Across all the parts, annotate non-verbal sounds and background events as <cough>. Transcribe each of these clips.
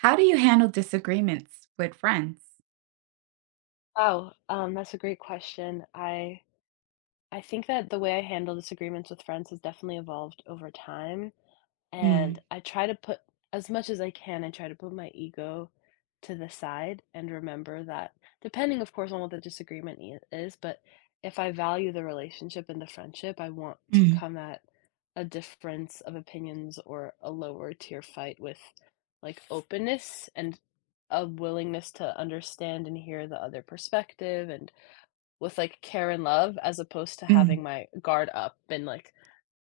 How do you handle disagreements with friends? Wow, that's a great question. I think that the way I handle disagreements with friends has definitely evolved over time, and Mm, I try to put as much as I can, I try to put my ego to the side and remember that, depending, of course, on what the disagreement is, but if I value the relationship and the friendship, I want to mm, come at a difference of opinions or a lower tier fight with openness and a willingness to understand and hear the other perspective and with, care and love as opposed to mm. having my guard up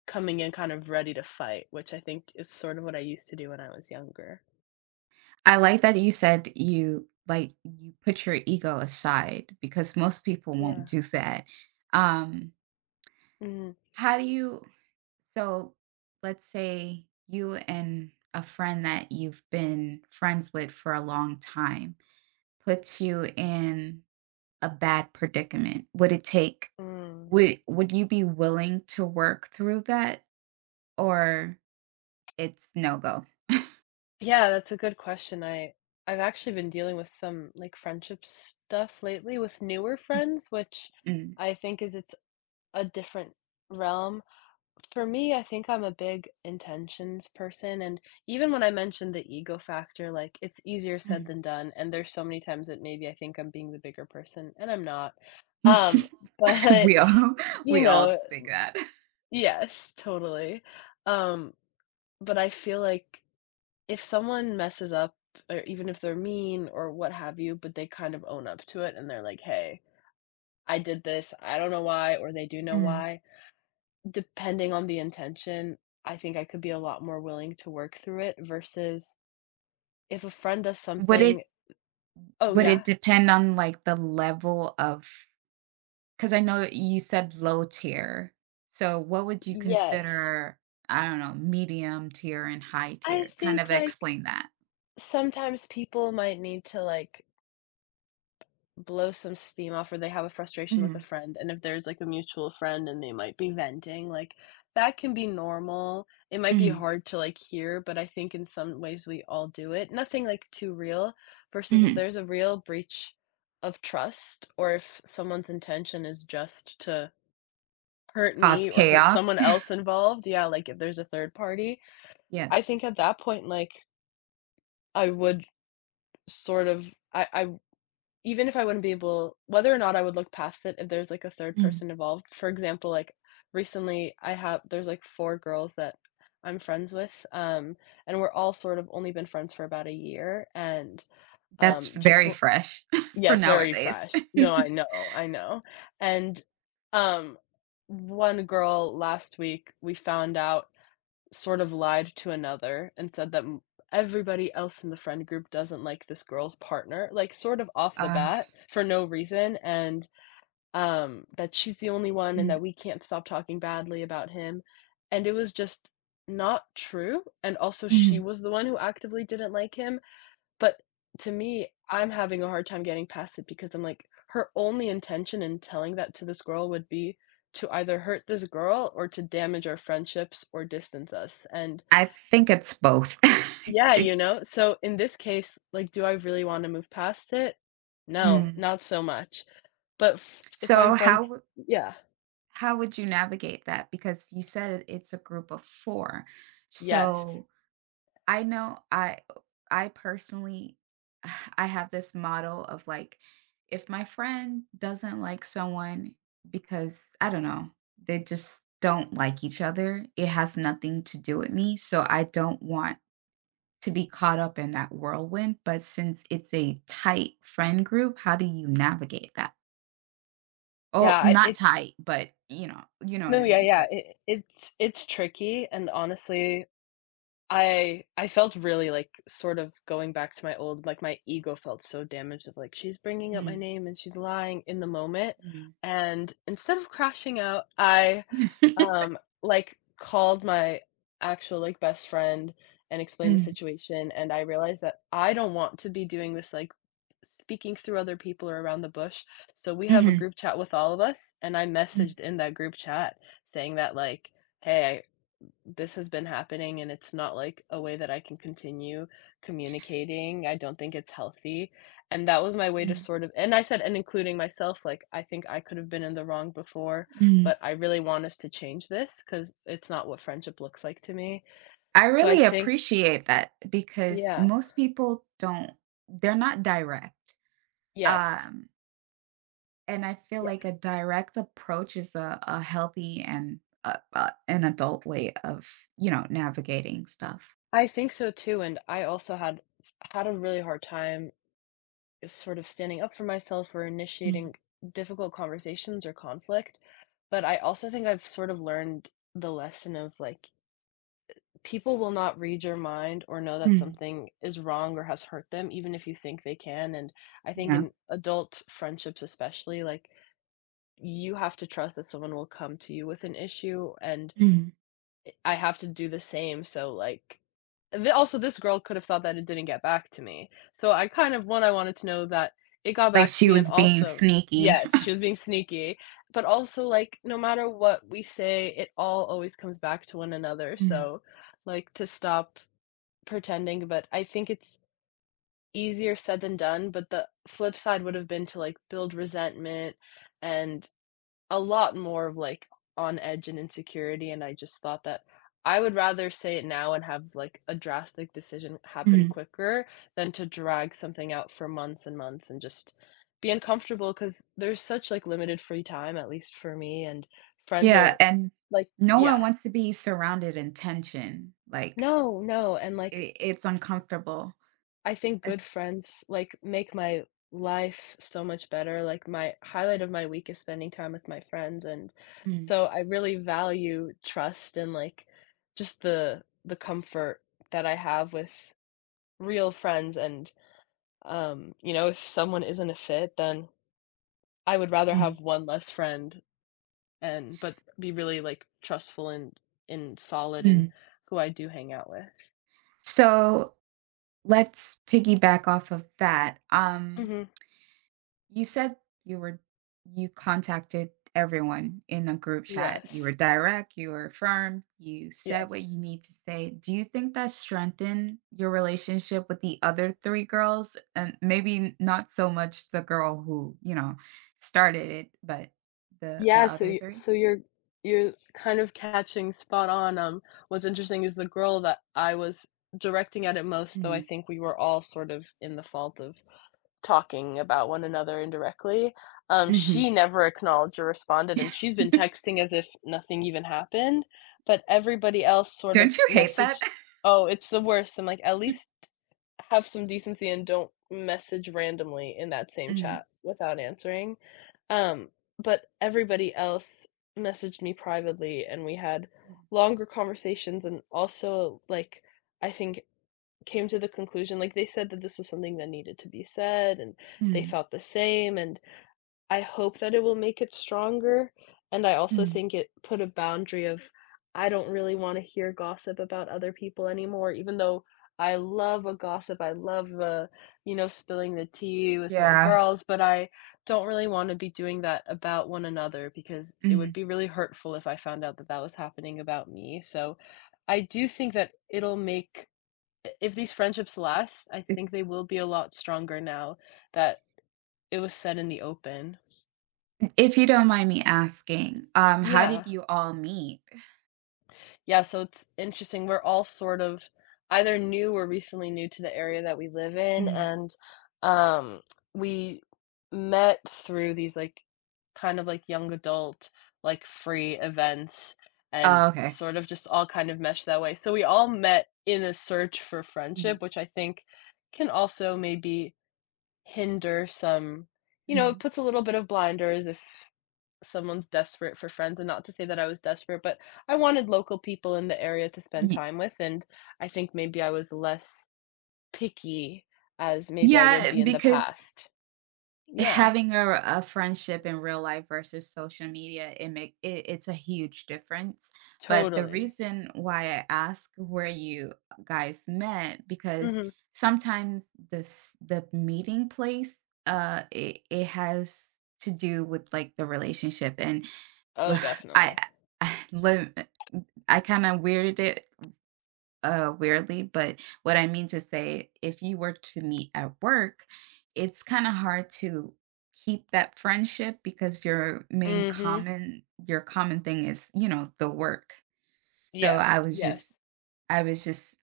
coming in kind of ready to fight, which I think is sort of what I used to do when I was younger. I like that you said you like you put your ego aside because most people won't Yeah. do that. Um, Mhm. how do you so let's say you and a friend that you've been friends with for a long time puts you in a bad predicament. Would it take Mm. Would you be willing to work through that, or it's no go? Yeah, that's a good question. I've actually been dealing with some, friendship stuff lately with newer friends, which Mm. I think is it's a different realm. For me, I think I'm a big intentions person. And even when I mentioned the ego factor, like it's easier said Mhm. than done. And there's so many times that maybe I think I'm being the bigger person and I'm not. Um, <laughs> but We <laughs> all <laughs> you we all know, think that. yes, totally. Um, but I feel like if someone messes up, or even if they're mean or what have you, but they kind of own up to it and they're like, hey, I did this, I don't know why, or they do know Mm. why. Depending on the intention, I think I could be a lot more willing to work through it versus if a friend does Would it something, oh, would it yeah? depend on, like, the level of? Because I know you said low tier, so what would you Yes. consider, I don't know, medium tier and high I tier? Kind of think, explain that. sometimes people might need to, blow some steam off or they have a frustration with a Mhm, friend and if there's like a mutual friend and they might be venting like that can be normal. It might be mhm, hard to like hear, but I think in some ways we all do it, nothing like too real, versus if mhm. there's a real breach of trust or if someone's intention is just to hurt Cause me or hurt chaos. someone <laughs> else involved, yeah, like if there's a third party, I Yes. think at that point like I would sort of I even if I wouldn't be able whether or not I would look past it if there's, a third Mm. person involved. For example, recently I have there's, like, 4 girls that I'm friends with, and we're all sort of only been friends for about a year, That's just very l— fresh <laughs> for Yes, very nowadays. fresh. <laughs> No, I know, and, um, one girl last week, we found out sort of lied to another and said that everybody else in the friend group doesn't like this girl's partner, like sort of off the Uh bat for no reason, and that she's the only one and that Mm, we can't stop talking badly about him. And it was just not true. And also, mhm. she was the one who actively didn't like him. But to me, I'm having a hard time getting past it because I'm like, her only intention in telling that to this girl would be to either hurt this girl or to damage our friendships or distance us. And I think it's both. yeah, <laughs> It you know? So, in this case, like, do I really wanna move past it? No, Mm. not so much. But f if So I'm friends, yeah, how would you navigate that? Because you said it's a group of four. yes. So I know I I personally <sighs> I have this model of like, if my friend doesn't like someone because I don't know, they just don't like each other, it has nothing to do with me. So I don't want to be caught up in that whirlwind. But since it's a tight friend group, how do you navigate that? Oh, Yeah, I not it's tight, but you know what no, I yeah, mean, yeah, like. it's tricky, and honestly, I felt really, like, sort of going back to my old like, my ego felt so damaged of, like, "She's bringing up my Mm, name and she's lying," in the moment, mhm. and instead of crashing out, I, <laughs> um, like, called my actual, like, best friend and explained the Mm, situation, and I realized that I don't want to be doing this, like, speaking through other people or around the bush, so we have a mhm, group chat with all of us, and I mm, messaged in that group chat saying that, like, "Hey, this has been happening and it's not like a way that I can continue communicating. I don't think it's healthy. And that was my way to mm, sort of, and I said, and including myself, like, I think I could have been in the wrong before, mhm. but I really want us to change this because it's not what friendship looks like to me. I So I really think, appreciate that because yeah, most people don't, they're not direct. yes, Um, and I feel like a yes. direct approach is a healthy and a an adult way of, you know, navigating stuff. I think so too. And I also had a really hard time sort of standing up for myself or Mm, initiating difficult conversations or conflict. But I also think I've sort of learned the lesson of like people will not read your mind or know that mm, something is wrong or has hurt them, even if you think they can. And I think yeah, in adult friendships, especially, like you have to trust that someone will come to you with an issue and mhm. I have to do the same, so, like the also, this girl could have thought that it didn't get back to me. So I kind of 1, I wanted to know that it got Like back to she me and was being also sneaky. yes, <laughs> she was being sneaky, but also, like, no matter what we say, it all always comes back to one another, Mm, so, like, to stop pretending, but I think it's easier said than done, but the flip side would have been to, like, build resentment and a lot more of, like, on edge and insecurity, and I just thought that I would rather say it now and have, like, a drastic decision happen mhm. quicker than to drag something out for months and months and just be uncomfortable because there's such, like, limited free time, at least for me, and friends Yeah, are and like, no one yeah. wants to be surrounded in tension. Like, No, no, it's uncomfortable. I think Es- good friends, like, make my life so much better, like, my highlight of my week is spending time with my friends, and mm, so I really value trust and, like, just the comfort that I have with real friends and, you know, if someone isn't a fit, then I would rather mm, have one less friend and but be really, like, trustful and solid in mm. who I do hang out with. So let's piggyback off of that. Mhm. You said you were you contacted everyone in a group chat. You were Yes. direct, you were firm, you said what Yes. you need to say. Do you think that strengthened your relationship with the other three girls? And maybe not so much the girl who, you know, started it, but the Yeah, so other you three? so you're you're kind of catching spot on, what's interesting is the girl that I was directing at it most, though Mm. I think we were all sort of in the fault of talking about one another indirectly. Hmm. She never acknowledged or responded, and she's been <laughs> texting as if nothing even happened. But everybody else sort of Don't you hate that? messaged, "Oh, it's the worst." I'm like, at least have some decency and don't message randomly in that same Mm, chat without answering. Um, but everybody else messaged me privately, and we had mm, longer conversations, and also like I think came to the conclusion like, they said that this was something that needed to be said, and they mm, felt the same, and I hope that it will make it stronger, and I also mm. think it put a boundary of, I don't really wanna hear gossip about other people anymore, even though I love a gossip, I love, you know, spilling the tea with my Yeah. girls, but I don't really wanna be doing that about one another because it would Mm. be really hurtful if I found out that that was happening about me, so I do think that it'll make I if these friendships last, I think they will be a lot stronger now that it was said in the open. If you don't mind me asking, how Yeah. did you all meet? Yeah, so it's interesting. We're all sort of either new or recently new to the area that we live in, Mm. and, um, we met through these, like, kind of, like, young adult, like, free events Oh, and okay. sort of just all kind of meshed that way. So we all met in a search for Mm, friendship, which I think can also maybe hinder some, you know, it mm. puts a little bit of blinders if someone's desperate for friends, and not to say that I was desperate, but I wanted local people in the area to spend Ye time with, and I think maybe I was less picky as maybe I would yeah, be in the because past. Yeah, having a friendship in real life versus social media, it make it it's a huge difference, but the totally. reason why I ask where you guys met, because Mhm. sometimes this the meeting place, it has to do with, like, the relationship. And <laughs> Oh, I definitely. I li I kinda weirded it, weirdly, but what I mean to say, if you were to meet at work, it's kind of hard to keep that friendship because your main Mhm. common your common thing is, you know, the work. So I Yes, was just yes. I was just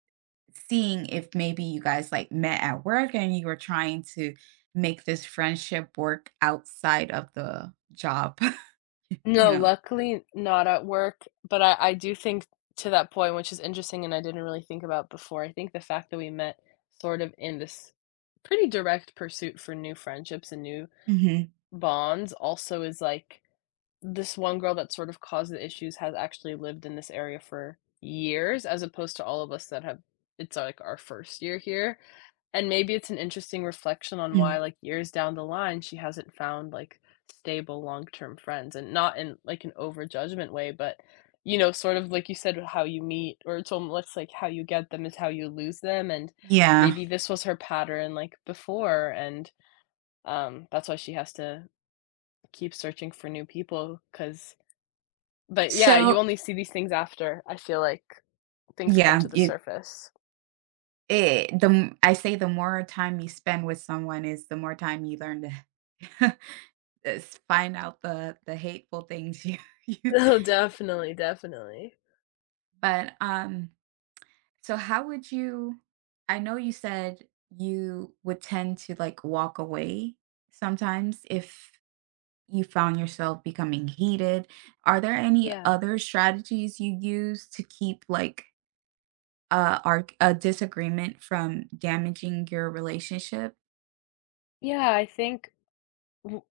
seeing if maybe you guys like met at work and you were trying to make this friendship work outside of the job, <laughs> you No, know. luckily not at work, but I do think to that point, which is interesting and I didn't really think about before, I think the fact that we met sort of in this pretty direct pursuit for new friendships and new Hmm. bonds also is like this one girl that sort of caused the issues has actually lived in this area for years, as opposed to all of us that have it's, like, our first year here, and maybe it's an interesting reflection on Hmm. why, like, years down the line, she hasn't found, like, stable long-term friends, and not in, like, an over-judgment way, but, you know, sort of like you said, how you meet or it's almost like how you get them is how you lose them, and Yeah. maybe this was her pattern, like, before, and that's why she has to keep searching for new people because. But yeah, you So only see these things after, I feel like things come yeah, to the surface. It the m I say the more time you spend with someone is the more time you learn to <laughs> s find out the hateful things you <laughs> you Oh, definitely, definitely. but, so how would you, I know you said you would tend to, like, walk away sometimes if you found yourself becoming heated. Are there any Yeah. other strategies you use to keep, like, arg a disagreement from damaging your relationship? Yeah, I think w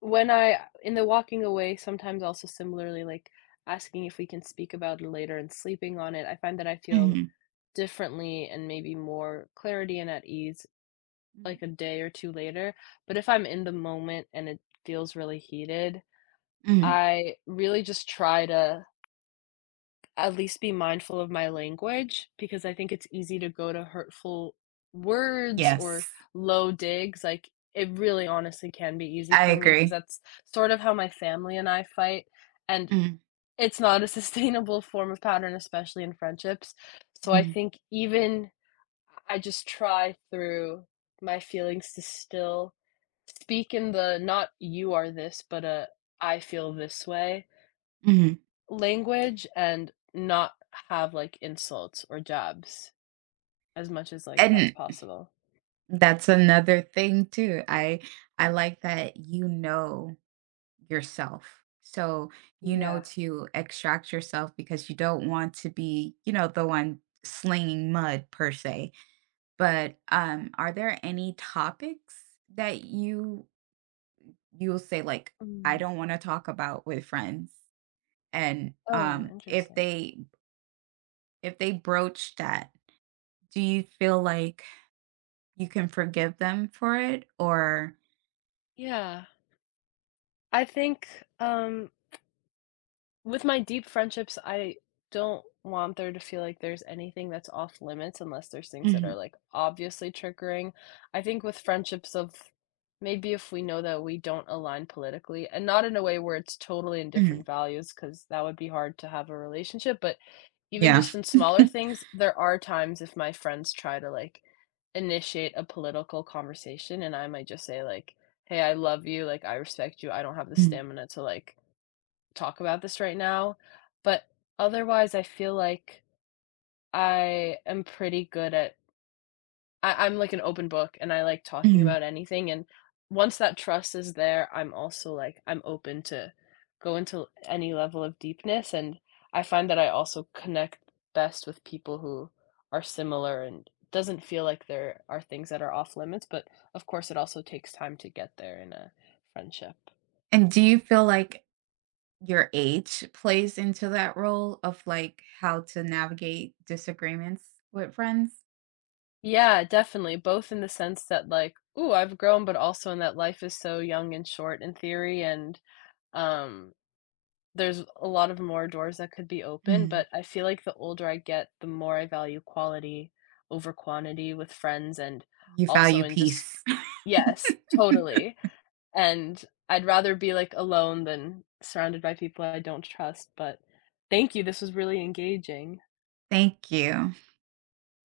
when I in the walking away, sometimes also similarly, like, asking if we can speak about it later and sleeping on it, I find that I feel Mhm. differently and maybe more clarity and at ease, Mm. like, a day or 2 later, but if I'm in the moment and it feels really heated, Mhm. I really just try to at least be mindful of my language because I think it's easy to go to hurtful words or Yes, low digs, like, it really honestly can be easy I for me because agree. that's sort of how my family and I fight, and Mhm, it's not a <laughs> sustainable form of pattern, especially in friendships. So I mhm, think even I just try through my feelings to still speak in the not "you are this," but a I feel this way." mhm. language and not have, like, insults or jabs as much as, like, that's And possible. that's another thing too. I like that you know yourself. So you know Yeah. to extract yourself because you don't want to be, the one slinging mud per se. But are there any topics that you'll say, like, I Mm. don't want to talk about with friends? And Oh, if interesting. they if they broach that, do you feel like you can forgive them for it, or? Yeah. I think, um, with my deep friendships, I don't want there to feel like there's anything that's off limits unless there's things that are, Mhm, like, obviously triggering. I think with friendships of maybe if we know that we don't align politically and not in a way where it's totally in mhm, different values, because that would be hard to have a relationship, but even yeah. just in smaller <laughs> things, there are times if my friends try to, like, initiate a political conversation, and I might just say, like, "Hey, I love you, like, I respect you, I don't have the Mm, stamina to, like, talk about this right now." But otherwise, I feel like I am pretty good at I'm like an open book and I like talking mhm. about anything, and once that trust is there, I'm also like I'm open to go into any level of deepness, and I find that I also connect best with people who are similar and doesn't feel like there are things that are off limits, but of course it also takes time to get there in a friendship. And do you feel like your age plays into that role of, like, how to navigate disagreements with friends? Yeah, definitely. Both in the sense that like, ooh, I've grown, but also in that life is so young and short in theory and um there's a lot of more doors that could be open, Mm. but I feel like the older I get, the more I value quality over quantity with friends and You value also in just peace. yes, <laughs> totally, and I'd rather be, like, alone than surrounded by people I don't trust, but thank you, this was really engaging. Thank you.